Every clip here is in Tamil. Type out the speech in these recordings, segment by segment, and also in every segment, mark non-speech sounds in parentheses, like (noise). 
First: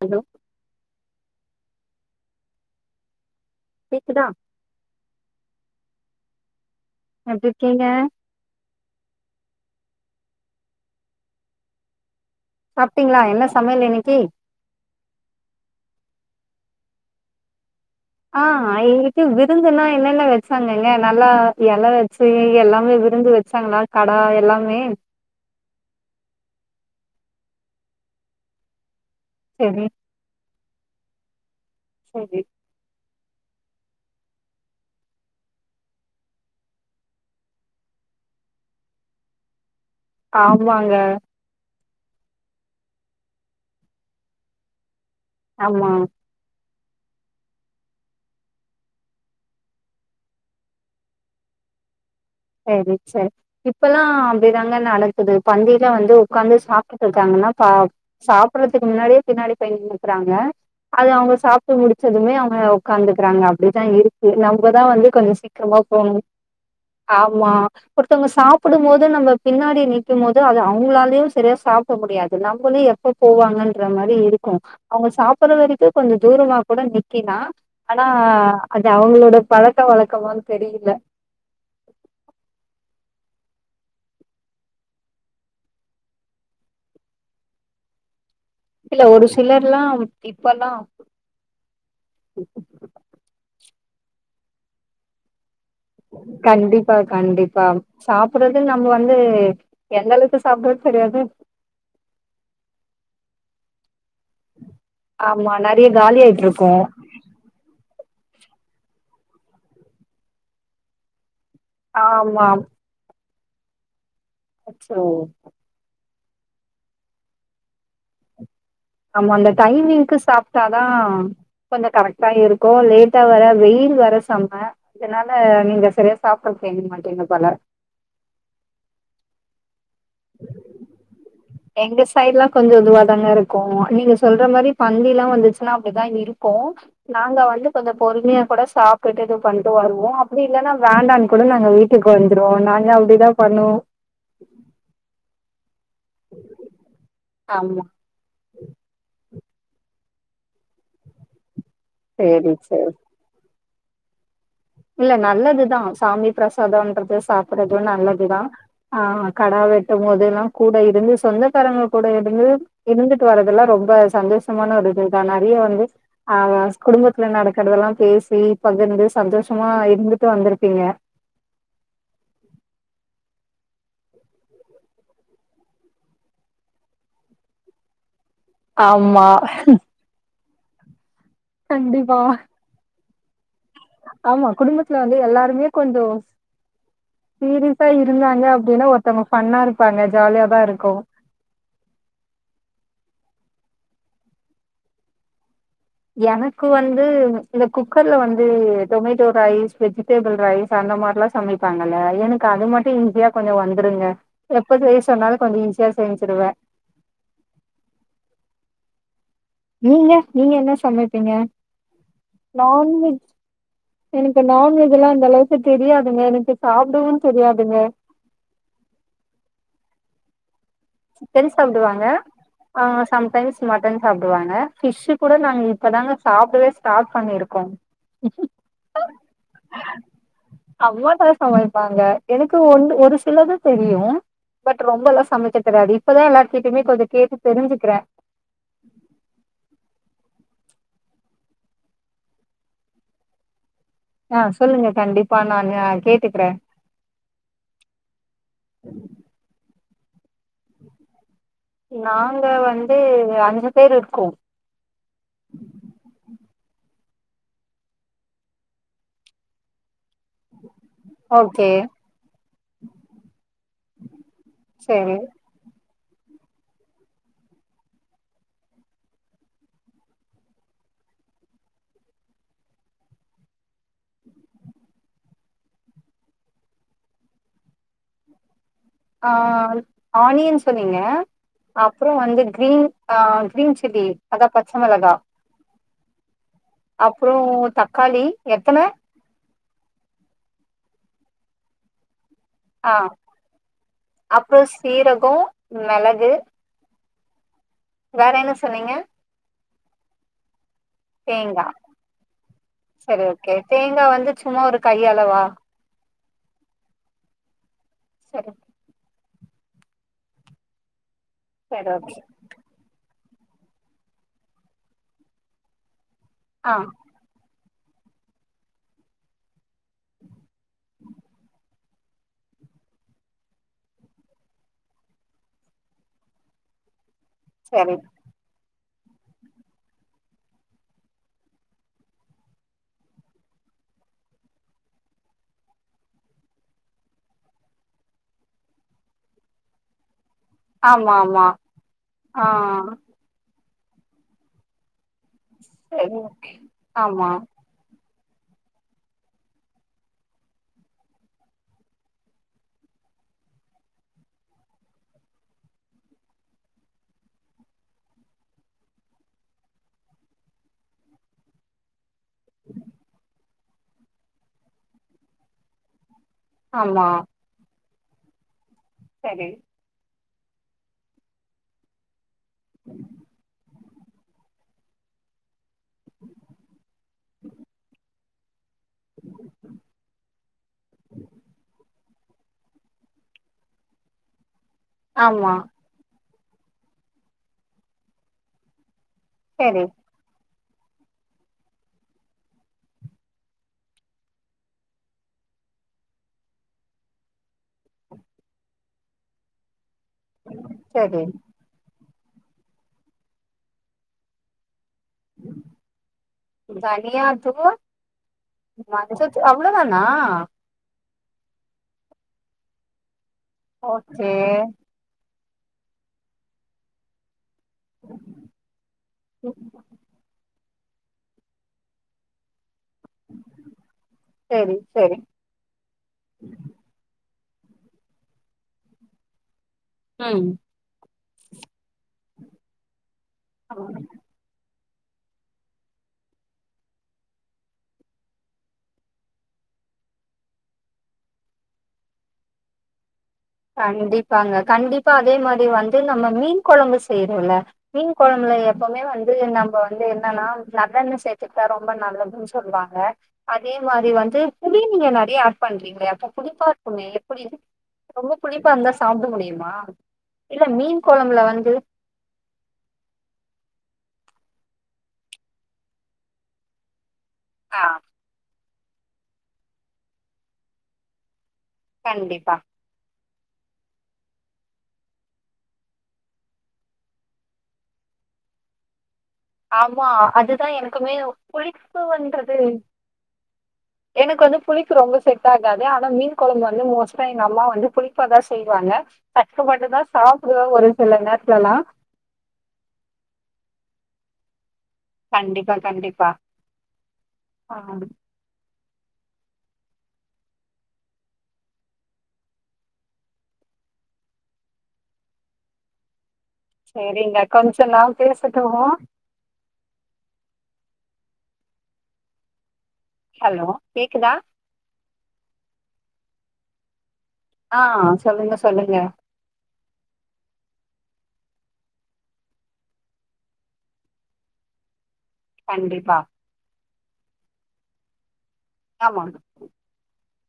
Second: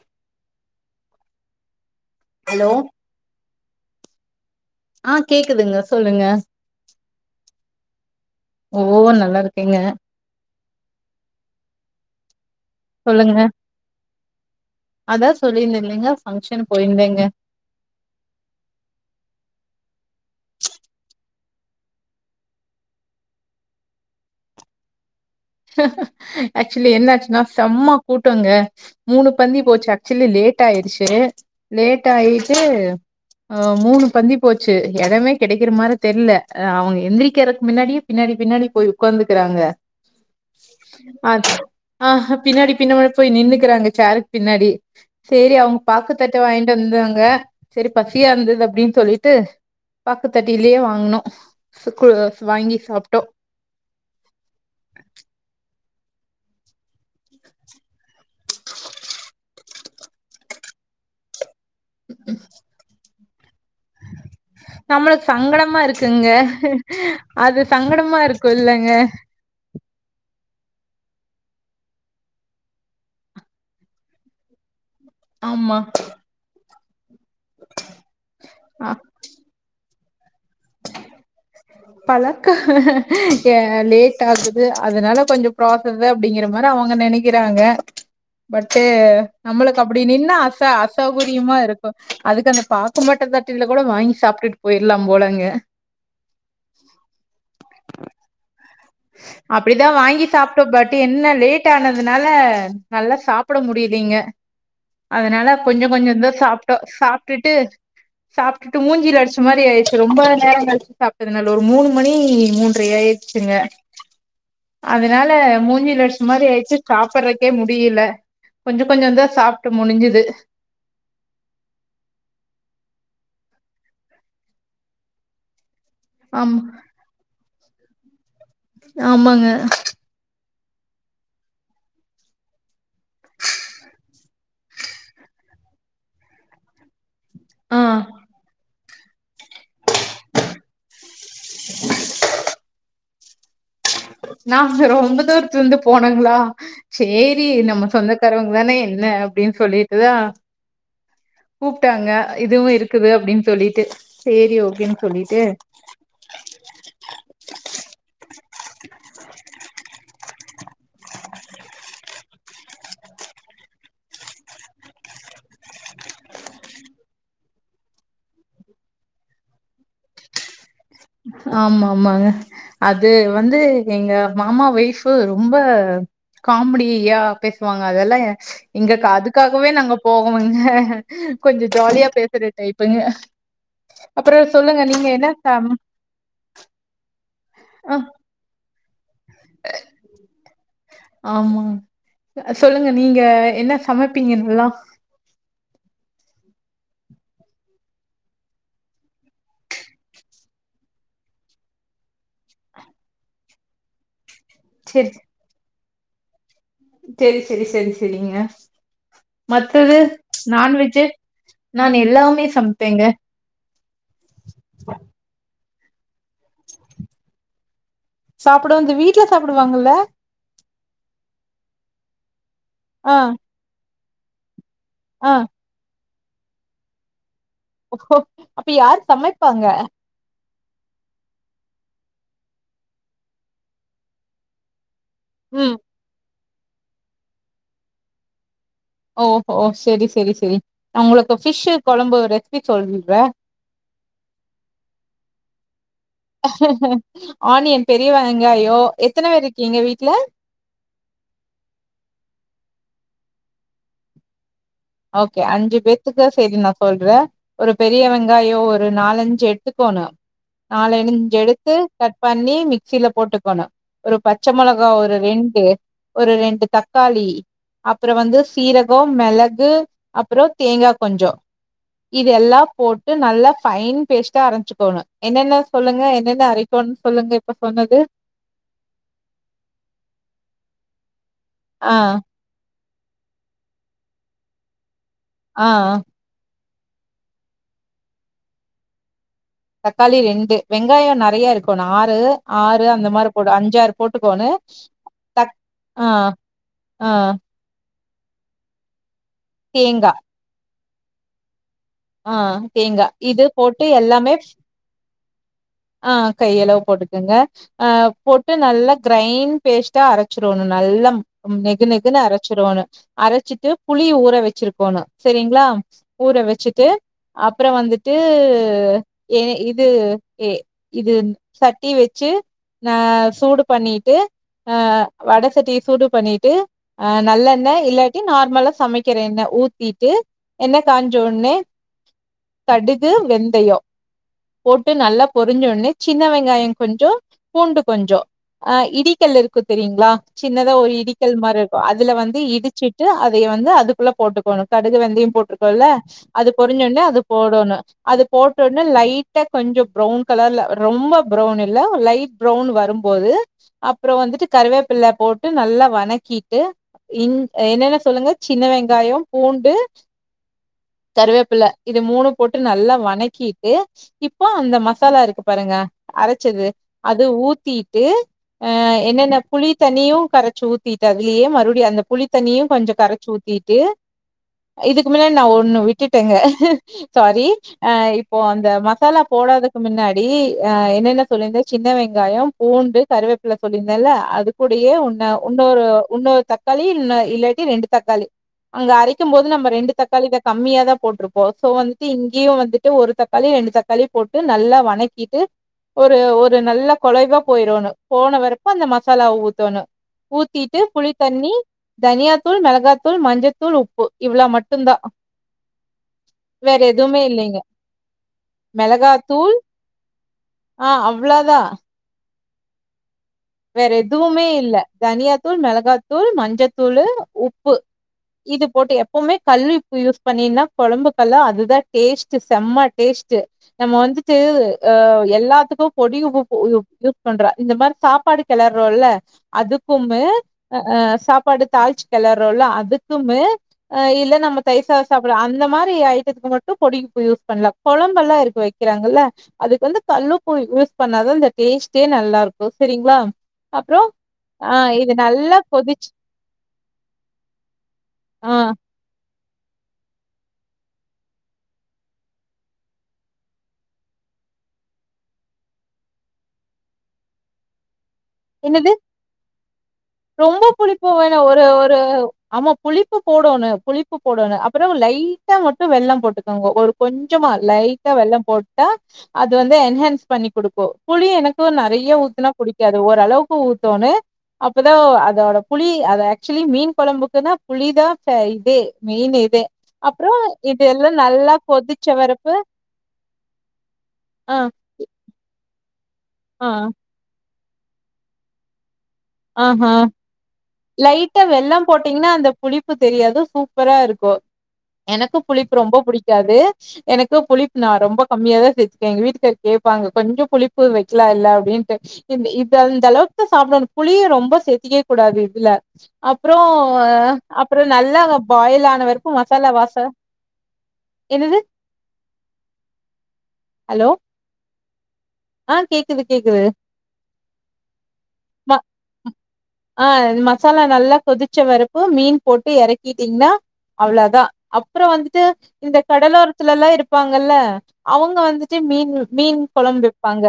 ஹலோ ஹலோ கேக்குதா குதுங்க சொல்லுங்க எப்டி இருக்கீங்க? கேங்க சாப்ட்டீங்களா சொல்லுங்க என்ன சமையல் இன்னைக்கி அதா சொல்லியிருந்தல்லெங்க ஃபங்ஷன் போயிருந்தேங்க ஆ இங்குக்கு விருந்துன்னா என்னன்ன வச்சாங்கங்க நல்லா எல வச்சு எல்லாமே விருந்து வச்சாங்ளா கடா எல்லாமே ஆக்சுவலி என்னாச்சுனா செம்ம கூட்டொங்க மூணு பந்தி சரி போச்சு ஆக்சுவலி லேட் டாயிருச்சு லேட் சரி ஆயிட்டு ஆ மூணு பந்தி போச்சு எடமே கிடைக்கிற மாரி தெர்ல அவுங்க எந்திரிக்கிறக்கு முன்னாடியே பின்னாடி பின்னாடி போய் உக்காந்துக்கிறாங்க ஆமாங்க ஆஹ பின்னாடி பின்னா போய் நின்னுக்கிறாங்க சேருக் பின்னாடி சேரி அவுங்க ஆமா பாக்குத்தட்ட வாங்கி ட்டுந்தாங்க செரி பசியா இருந்தது அப்டின் சொல்லிட்டு பாக்குத்தட்டிலயே வாங்னோ சு சேரி சேரி இப்பல்லா அப்டிதாங்க நடக்குது பந்தியில வந்து உக்காந்து சாப்ட்டுட்டு இருக்காங்கன்னா சா சாப்படறதுக்கு முன்னாடியே பின்னாடி போய் நின்னுக்குறாங்க. அது அவங்க சாப் ட்டு முடிச்சதுமே அவங்க உக்காந்து க்கிறாங்க அப்பிடிதா இருக்கு நம்பதா வந்து நம்மளுக்கு கொஞ்ச சீக்கிரமா சங்கடமா போகணு இருக்குங்க ஆமா அது சங்கடமா ஒருத்தவங்க இருக்கு சாப்புடும் இல்லங்க போது நம்ம பின்னாடி நி க்கும் போது அது அவங்களாலயு சரியா சாப்பட முடியாது நம்பளு எப்ப போவாங்கன்ற மாரி இருக்கு அவங்க சாப்பட்ற ஆமா வரைக்கு கொஞ்ச தூரமா கூட நி க்கிலா ஆனா அது அவங்களோட பழ க்க வழக்கமானு தெரியல பழக்கோ யா லேட் ஆகுது அதனால கொஞ்ச பிராசஸ அப்டிங்கற மாரி அவங்க நெனைக்கிறாங்க பட்டு இல்ல ஒரு சிலர்லா நம்மளுக்கு அப்பிடி நின்னா அச இப்பல்லா அசௌகரியமா இருக்கு அதுக்கு அந்த பாக்கு மட்ட தட்டுல கூட வாங்கி சாப்ட்டுட்டு போயிரலாம் போலங்க கண்டிப்பா கண்டிப்பா சாப்புடுறது ந அப்பிடிதா வாங்கி சாப்ட்டோ பட்டு் தெரியாது என்ன லேட் ஆனதுனால நல்லா சாப் பட முடியிலீங்க அதனால ஆமா கொஞ்ச நெறைய காலி கொஞ்சந்தா ஆயிட்டு இருக்கோ சாப்ட்டோ சாப்ட்டுட்டு சாப்ட்டுட்டு மூஞ்சில அடிச்ச மாரி ஆயிருச்சு ரொம்ப நேரோ கழிச்சு சாப்ட்டு அதனால ஒரு மூணு மணி ஆமா மூன்ரை ஆயிரு ச்சுங்க அச்சோ அதனால மூஞ்சில அடிச் ச மாரி ஆயிட்ச்சு சாப்படறக்கே முடியல கொஞ்ச கொஞ்சந்தா ஆமா அந்த சாப்ட்டு டைமிங்க்கு முடிஞ்சுது சாப்ட்டாதா கொஞ்ச கரெக்டா இருக்கு லேட்டா வர வெயில் வர செம அதனால நீங்க சரியா ஆமா சாப்படறதுக்கு ஏங்க மாட்டீங்க போல ஆமாங்க எங்க சைடுலா கொஞ்ச இதுவா தாங்க இருக்கு நீங்க சொல்ற மாரி பந்திலா வந்துச்சுனா அப்டிதா இருக்கு நாங்க வந்து ஆ கொஞ்ச பொறுமையா கூட சாப் கொட்டது பண்ணிட்டு வருவோ அப்டி இல்லன்னா வேண்டான் கூட நாங்க வீட்டுக்கு வந்துருவோ நாங்க அப்டிதா பண்ணுவோ ந வந்து ரொம்பதூர் (unintelligible) போனாங்களா சேரி ஆமா நம்ம சொந்தக்காரவங்க தானே என்ன அப்டின்னு சொல்லிட்டுதா கூப்ட்டாங்க சேரி இதுவு சேரி இருக்குது அப்டின்னு சொல்லிட் ட்டு இல்ல நல்லதுதா சாமி பிரசாதம்ன்றது சாப்பறது நல்லதுதா ஆ கடா வெட்டு போது இதெல்லா கூட இருந்து சொந்தக்காரங்க கூட இருந்து இருந்துட்டு வரறதெல்லா ரொம்ப சந்தோஷமான ஒரு இ தா நெறைய வந்து ஆ குடும்பத்துல நடக்கறதெல்லா பேசி பகிர்ந்து சந்தோஷ கமா இருந்துட்டு வந்திருப்பீங்க ஆமா ஆமாங்க அது வந்து எங்க மாமா ஓய்ஃபு ரொம்ப காமிடியா பேசுவாங்க அதெல்லா இங்கக் ஆமா அதுக்காகவே நாங்க போகோ உங் க க கொஞ்ச ஜாலியா கண்டிப்பா பேசுற டைப் ங்க ஆமா குடும்பத்துல வந்து சம் எல்லாருமே கொஞ்சோ சீரிசா இருந்தாங்க அப்டின்னா ஒருத் அ ஆமா சொல்லுங்க நீங்க என்ன சமப்பீங்கன்லா எனக்கு வந்து இந்த குக்கர்ல வந்து டொமேட்டோ ரைஸ் வெஜிடெபிள் ரைஸ் அந்த மாதிரில்லா சமைப்பாங்கல்ல எனக்கு அது மட்டு ஈஸியா கொஞ்ச வந்துருங்க எப்ப செய்ய சொன்னாலு கொஞ்ச ஈசியா செஞ்சுடுவ செரி செரி செரி செரிங்க நீங்க நீங்க என்ன சமப்பீங்க நான் எல்லாமே சமைப்பேங்க. நான்வெஜ் எனக்கு நான்வெஜ் எல்லா அந்த அளவுக்கு தெரியாதுங்க எனக்கு சாப்பிடவு தெரியாதுங்க சாப்பிடவு இந்த வீட்ல சாப்பிடுவாங்கல தென் சாப்பிடுவாங்க ஆ சம்டைம்ஸ் மட்டன் சாப்புடுவாங்க ஃபிஷ் ஆ. கூட நாங்க இப்பதாங்க சாப்டவே ஸார்ட் பண்ணிருக் அப்போ அப்ப யார் சமைப்பாங்க அவமா தா சமைப்பாங்க எனக்கு ஒ ஒரு சிலது தெரியு பட் ரொம்பலா சமை ம். ரதி இப்பதா எல்லாத் ட்டுமே கொஞ்ச கேட்டு தெரிஞ்சுக்கிறே ஓ கோ சரி சரி சரி உங்களுக்கு ஃபிஷ் குழம்பு ரெசிபி சொல்லிட்ற ஆ சொல்லுங்க கண்டிப்பா நானு ஆ கேட்டுக்கிறே ஆனியன் பெரிய வெங்காயோ எத்தன பேர் இருக்கீங்க வீட் ஏ நாங்க வந்து அஞ்சு பேர் இருக்கோ ஓகே அஞ்சு பேத்துக்கு சரினா சொல்றே ஒரு பெரிய வெங்காயோ ஒரு நாலஞ்சு எடுத்துக்கணு நாலு அஞ்ச ஓகே எடுத்து கட் பண்ணி மிக்சில போட்டுக்கணு ஒரு பச்ச மிளகா ஒரு சரி ரெண்டு ஒரு ரெண்டு தக்காளி அப்புற வந்து சீரகம் மிளக் து அப்புறோ தேங்கா கொஞ்சோ இதெல்லா போட்டு நல்லா ஃபைன் பேஸ்டா அரைச்சிக்கோனு என்னென்ன சொல்லுங்க என்னென்ன அரைக்கனும்னு சொல்லுங்க இப்ப சொன்னது ஆ ஆனியன் சொன்னீங்க ஆ அப்புற வந்து கிரீன் ஆ கிரீன் சில்லி அதா பச்ச மிளகா ஆ அப்புறோ தக்காளி எத்தன தக்காளி ரெண்டு வெங்காயோ நறைய இருக்கனு ஆறு ஆறு ஆ அந்த மாரி போடு அஞ்சாறு போட்டுக்கணு அப்றோ சீரகோ தக் ஆ மெளகு ஆ வேற என்ன சொன்னீங்க தேங்கா தேங்கா ஆ தேங்கா சரி இது போட்டு எல்லாமே ஸ் அலவா ஆ கை அளவு போட்டுக்கங்க ஆ சரி போட்டு நல்லா க ஃபைன் பேஸ்ட்டா அரைச்சிரணு நல்ல உ நெகு சரி ஓகே நெகுன்னு அரைச்சிரனு அரைச்சிட்டு புளிய ஊற வச்சிருக்கோணு சேரிங்களா ஊர ஆ வச்சிட்டு அப் அப்புறோவந்துட்டு ஏ இது ஏ இது சட் ட்டி வச்சு ஆ சூடு பண்ணிட்டு அ வட சட்டிய சூடு பண்ணிட்டு ஆ நல்லெண்ண சரி இல்லாட்டி நார்மலாஸ் சமைக்கிற எண்ண ஊத்திட்டு எண்ண காஞ்சோனே கடுகு வெந்தயோ போட்டு நல்லா பொரிஞ்ச ஒன்னே சின்ன வெங்காயோ கொஞ்சோ பூண்டு கொஞ்சோ அ இடிக்கல் இருக்கு தெரியுங்களா சின்னதா ஒரு ஆமா இடிக்கல் ஆமா மாரி இருக்கு அதுல வந்து ஆ இடிச்சிட்டு அதையே வந்து துக்குள்ள போட்டுக்கணு கடுகு வெந்தயம் போட்றுக்கோல சரி ஓகே அது பொரிஞ்சோனே அது ஆமா போடணு அது போட்டோனே லைட்டா கொஞ்சோ ப்ரௌன் கலர்ல ரொம்ப ப்ரௌன் இல்ல லைட் ப்ரௌன் வரும்போது அப்புறோ வந்துட்டு கருவேப்பில போட்டு நல்லா வணக்கிட்டு என்னென்ன சொல்லுங்க சின்ன வெங்காயோ பூண்டு கருவேப்பில இது மூணு போட்டு நல்லா வணக்கிட் ஏ இப்போ அந்த மச் சாலா இருக்கு பாருங்க அரைச்சது ஆமா அது ஊத்தி து ஆ என்னன சரி புளி தண்ணியு கரச்சு ஊத்திட்டு அதுலியே மறுபடி அந்த புளி தண்யு கொஞ்ஜ கரச்சி ஊத்திட்டு இதுக்கு முன்னாடி நா ஒண்ணு விட் ட்டுட்டங்க சாரி ஆ போஆன் ந்த மசாலா போடாத க்கு முன்னாடி அ என்னென்ன சொல்லிருந்தே சின்ன வெங் ங்காயோ பூண்டு கருவேப்பில சொல்லிருந்தேன்ல அதுக் கூடியே உன்ன ஆமா உன்னொரு உன்னொர் தக்காளி ல்னா இல்லாட்டி ரெண்டு தக்காளி அங்க அரைக் ம்போது நம்ம சரி ரெண்டு தக்காளி தாங் கம்மியா தா போட்ருப்போ சோ வந்துட்டு இங்கேயு வந்துட்டு ஒரு தக்காளி ரெண்டு தக்காளி போட்டு டு நல்லா வணக்கிட்டு ஒரு ஒரு நல்ல கொலைவா போய்றோணு போன வெரைக்கு அந்த மசாலா ஊத்தோணு ஊத்திட்டு புளி சரி தண்ணி தனியாத்தூள், மெளகாத்தூள், மஞ்சத்தூள், உப்பு இவ்ளோ மட் டுந்தா வேற எதுவ்மே தனியா இல்லைங்க மெளகா தூள் அவ்ளதானா அவ்ள தா வேற ஓகே எதுவுமே இல்ல தனியா தூள், மெளகாதூள், மஞ்சத்தூளு, உப் பு இது போட்டு எப்பவ்மே கல் உப்பு யூஸ் பண்ணினா கொழம்புக்கல்லா அதுதா டேஸ்ட்டு செம்ம டேஸ்டடு நம்ம வந்துட்டு சரி ஆ சரி எல்லாத்துக்கு பொடி உப்பு போ (unintelligible) பண்ற இந்த மாரி சாப் பாடு கெளர்றோல்ல அது (unintelligible) ம் அ அ சாப் பாடு தாளிச்சு கெளர்றோல அதுக்குமே ஆமா. அ இல்ல நம்ம தயிர் சாத சாப்புட அந்த மாரி ஐட்டத்துக்கு மட்டு பொடி உப்பு யூஸ் பண்லா கொழம்பெல்லா இருக்கு வக்கிறாங்கல்ல அதுக்கு வந்து கல்லுப்பு யூஸ் பண்ணாதா அந்த டேஸ்ட்டே நல்லாருக்கு செரிங் ளா கண்டிப்பாங்க கண்டிப்பா அதே மாரி வந்து கொதிச்சு நம்ம மீன் கொழம்பு செய்றோல்ல மீன் ஆ கொழம்புல எப்பவ்மே வந் து நம்ப வந்து என்னனா நல்லெண்ண சேத்துக்டா ரொம்ப நல்லதுன் சொல்வாங்க அதே மாரி வந்து புளி நீங்க நறைய ஆட் பண்றீங்க அப்ப புளிப்பா இருக்குமே எப்புடி ரொம்ப புளிப்பா என்னது இருந்தா சாப்ட முடியுமா? ரொம்ப இல்ல மீன் புளிப்பு வேணா கொழம்புல ஒரு வந்து ஒரு ஆமா புளிப்பு போடனு புளிப்பு போடனு அப்பனா லைட்டா மட்டு வெல்லம் போட்டுக்கோங்க ஒரு கொஞ்சமா ஆ லைட்டா வெல்லம் போட் டா அது வந்து என்ஹான்ஸ் பண்ணி குடுக்கு புளி எனக் கு நறைய ஊத்துனா கண்டிப்பா புடிக்காது ஓரளவு க்கு ஊத்தோனு அப் பதா அத அத புளி அது ஆக்சுவலி மீன் கொழம்புக்குன்னா புளிதா ஃப இதே மெயின் இதே ஆமா அப்புறோ அதுதா இதெல்லா எனக்குமே நல்லா புளிப்பு கொதிச்ச வரப்பு வன்றது எனக்கு ஆ வந்து புளிப்பு ரொம்ப செட்டாகா து மீன் கொழம்பு ஆ வந்து மோஸ்டா எங்கம்மா வந்து புளிப்பாதா செய்வாங்க ஆஹா கஷ்டப்பட்டுதா சாப்டுவே ஒரு சில லைட்டா நேரத்துலலா வெல்லம் போட்டீங்கன்னா அந்த புளிப்பு தெரியாது சூப்பரா இருக்கு எனக்கு புளிப்பு கண்டிப்பா ரொம்ப கண்டிப்பா புடிக்காது எனக்கு ஆ புளிப் நா ரொம்ப கம்மியா தா சேத் எங்க வீட்டுக்காரு கேப்பாங்க கொஞ்ச புளிப்பு வைக்கலாமா இல்ல அப்டின்னுட்டு இது இந்த அளவுக்கு சாப்பிடனு புளிய ரொம்ப சேத்திக்க கூடாது இதுல அப்றோ சேரிங்க அப்புற கொஞ்ச நா நல்லா பேசட்டுமா பாயில் ஆனவரைக்கு மசாலா வாச அ என்னது ஹலோ கேக்குதா ஆ கேக்குது கேக்குது ஆ சொல்லுங்க ம சொல்லுங்க ஆ மசாலா நல்லா கொதிச்ச வறப்போ மீன் போட்டு இறக்கிட்டீங்கன்னா அவ்ளோ தா அப்றம் வந்து ட்டு இந்த கண்டிப்பா கடலோரத்துல எல்லா இருப் இருப்பாங்கல்ல அவுங்க வந்து த்து மீன் ஆமா மீன் கொழம்பு பாங்க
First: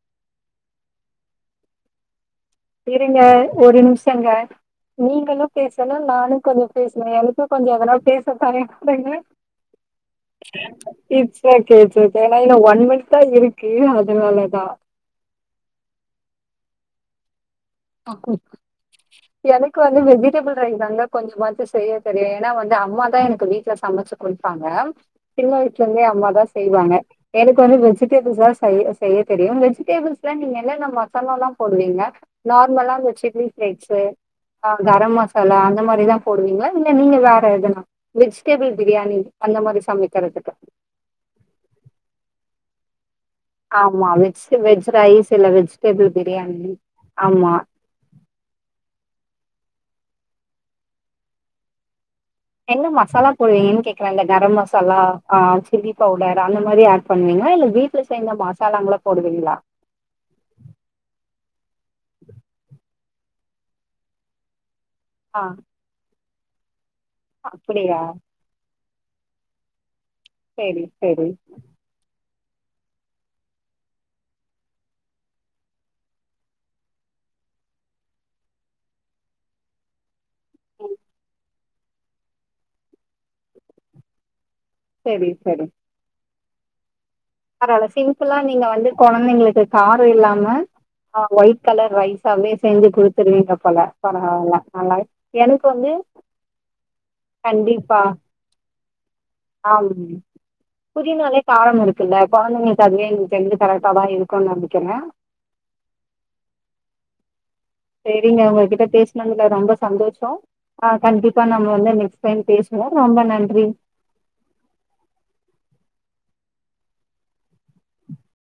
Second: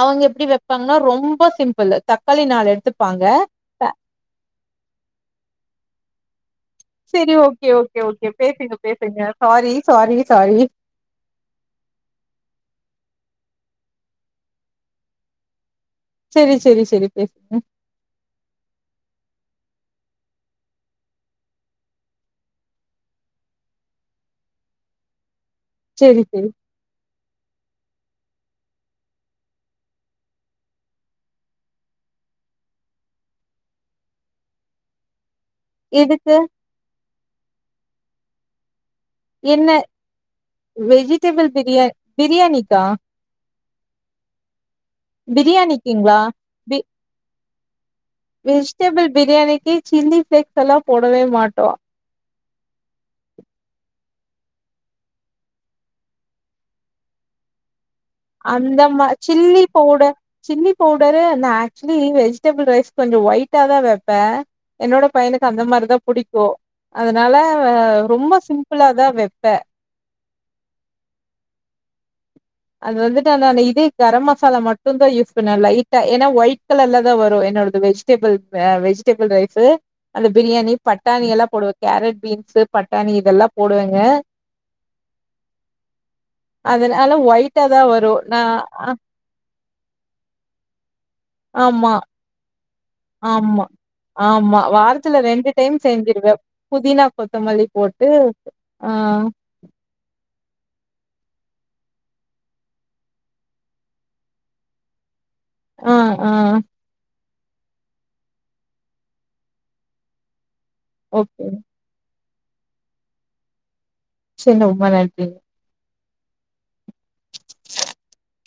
அவுங்க எப்டி வப்பாங்கன்னா ரொம்ப சிம்பிள் தக் இருங்க ஒரு நிமிஷங்க நீங்களு பேசணு நானு கனு பேசுனே செரி எனக்கு ஓகே கொஞ்ச ஓகே ஓகே பேசுங்க பேசுங்க (unintelligible) sorry sorry sorry it's okay it's okay (unintelligible) இத்தா இருக்கு அதனாலதா செரி செரி செரி பேசுங்க அஃகு எனக்கு வந்து விஜிடபிள் ரைஸ் தாங்க கொஞ்சமாச்சு செய்ய தெரியு ஏன்னா வந்து அம்மா தா எனக்கு வீட்ல சமச்சு குடுப்பாங்க சின்ன வயசுலே இந்தே செரி அம்மா தா செரி செய்வாங்க எனக்கு வந்து வெஜ் விஜிடேபிள்ஸ் எல்லா செய்ய தெரியு விஜிடேபிள்ஸ்லா நீங்க என்ன என்ன மசாலா எல்லா போடுவீங்க நார்மலா அந்த சில்லிப்ரைஸ்டு ஆ கர மசா தலா அந்த மாரிதா இதுக்கு போடுவீங்களா இல்ல நீங்க வேற எதுனா விஜ்டேபிள் என்ன வெஜிடபிள் பிரியா பிரியாணி டா ஆமா மிக்ஸ் வெஜ் ரைஸ் இல்ல விஜ்டேபிள் பிரியாணிக்குங்களா பிரியாணி ஆமா விஜ்டேபிள் பிரியாணிக்கு சில்லி பிளேக்ஸ்ல்லா‌ போடவே மாட்டோ என்ன மசாலா போடுவீங்கே கேக்குறாங் இந்த கர மசாலா ஆ சில்லி பவுடர் அந்த மாரி அட் பண்ணுவீங்களா இல்ல வீட் அந்த மா சில்லி பவுடர் சில்லி பவுடரு அந்த ஆட் அச்சுவலி வெஜிடெபிள் ரைஸ் கொஞ்சொ ஒயிட்டா தா வப்பே என்னோட ஆ பையனுக்கு அந்த மாரி தா புடிக்கு போ அதனால அப்படியா ரொம்ப சிம் ப்ளாதா வெப்பே செரி செரி அது வந்துட்டு அந்த இதே கரமசாலா மட்டு தா யூஸ் பண்ணுவே லைட்டா ஏன்னா ஒயிட் கலர்ல தா வரு என்னோடது வெஜிடபிள் வெஜிடபிள் ரைஸ்ஸு அந்த பிரியாணி பட்டாணி எல்லா போடுவே கரட் பீன்ஸ் பட்டாணி இதெல்லா போடுவேங்க செரி சரி அதுனால பரவால்ல சிம்பிளா நீங்க வந்து குழந்தைங்களுக்கு காரோ இல்லாம ஆ ஒய்ட் ஆமா கலர் ரைஸ் ஆவே ஆமா ஆமா நல்லா வாரத்துல ரெண்டு எனக்கு டைம் வந்து செஞ்சிருவே புதினா கொத்தமல்லி கண்டிப்பா போட்டு ஆ ஆம் புதினாலே காரோ இரு குல்ல இப்ப வந்து கொழந்தைளுக்கு அதுவேங்க தெஞ்ச கரெக்டா தா இருக்குனு நனைக்கிறே ஆ ஆ செரிங்க உங்ககிட்ட பேசினதுல ரொம்ப சந்தோஷோ ஆ கண்டிப்பா ஓகே. நம்ம வந்து நெஸ் ஃபைன் பேசுனோ ரொம்ப நன்றி சரி ரொம நன்றிங்க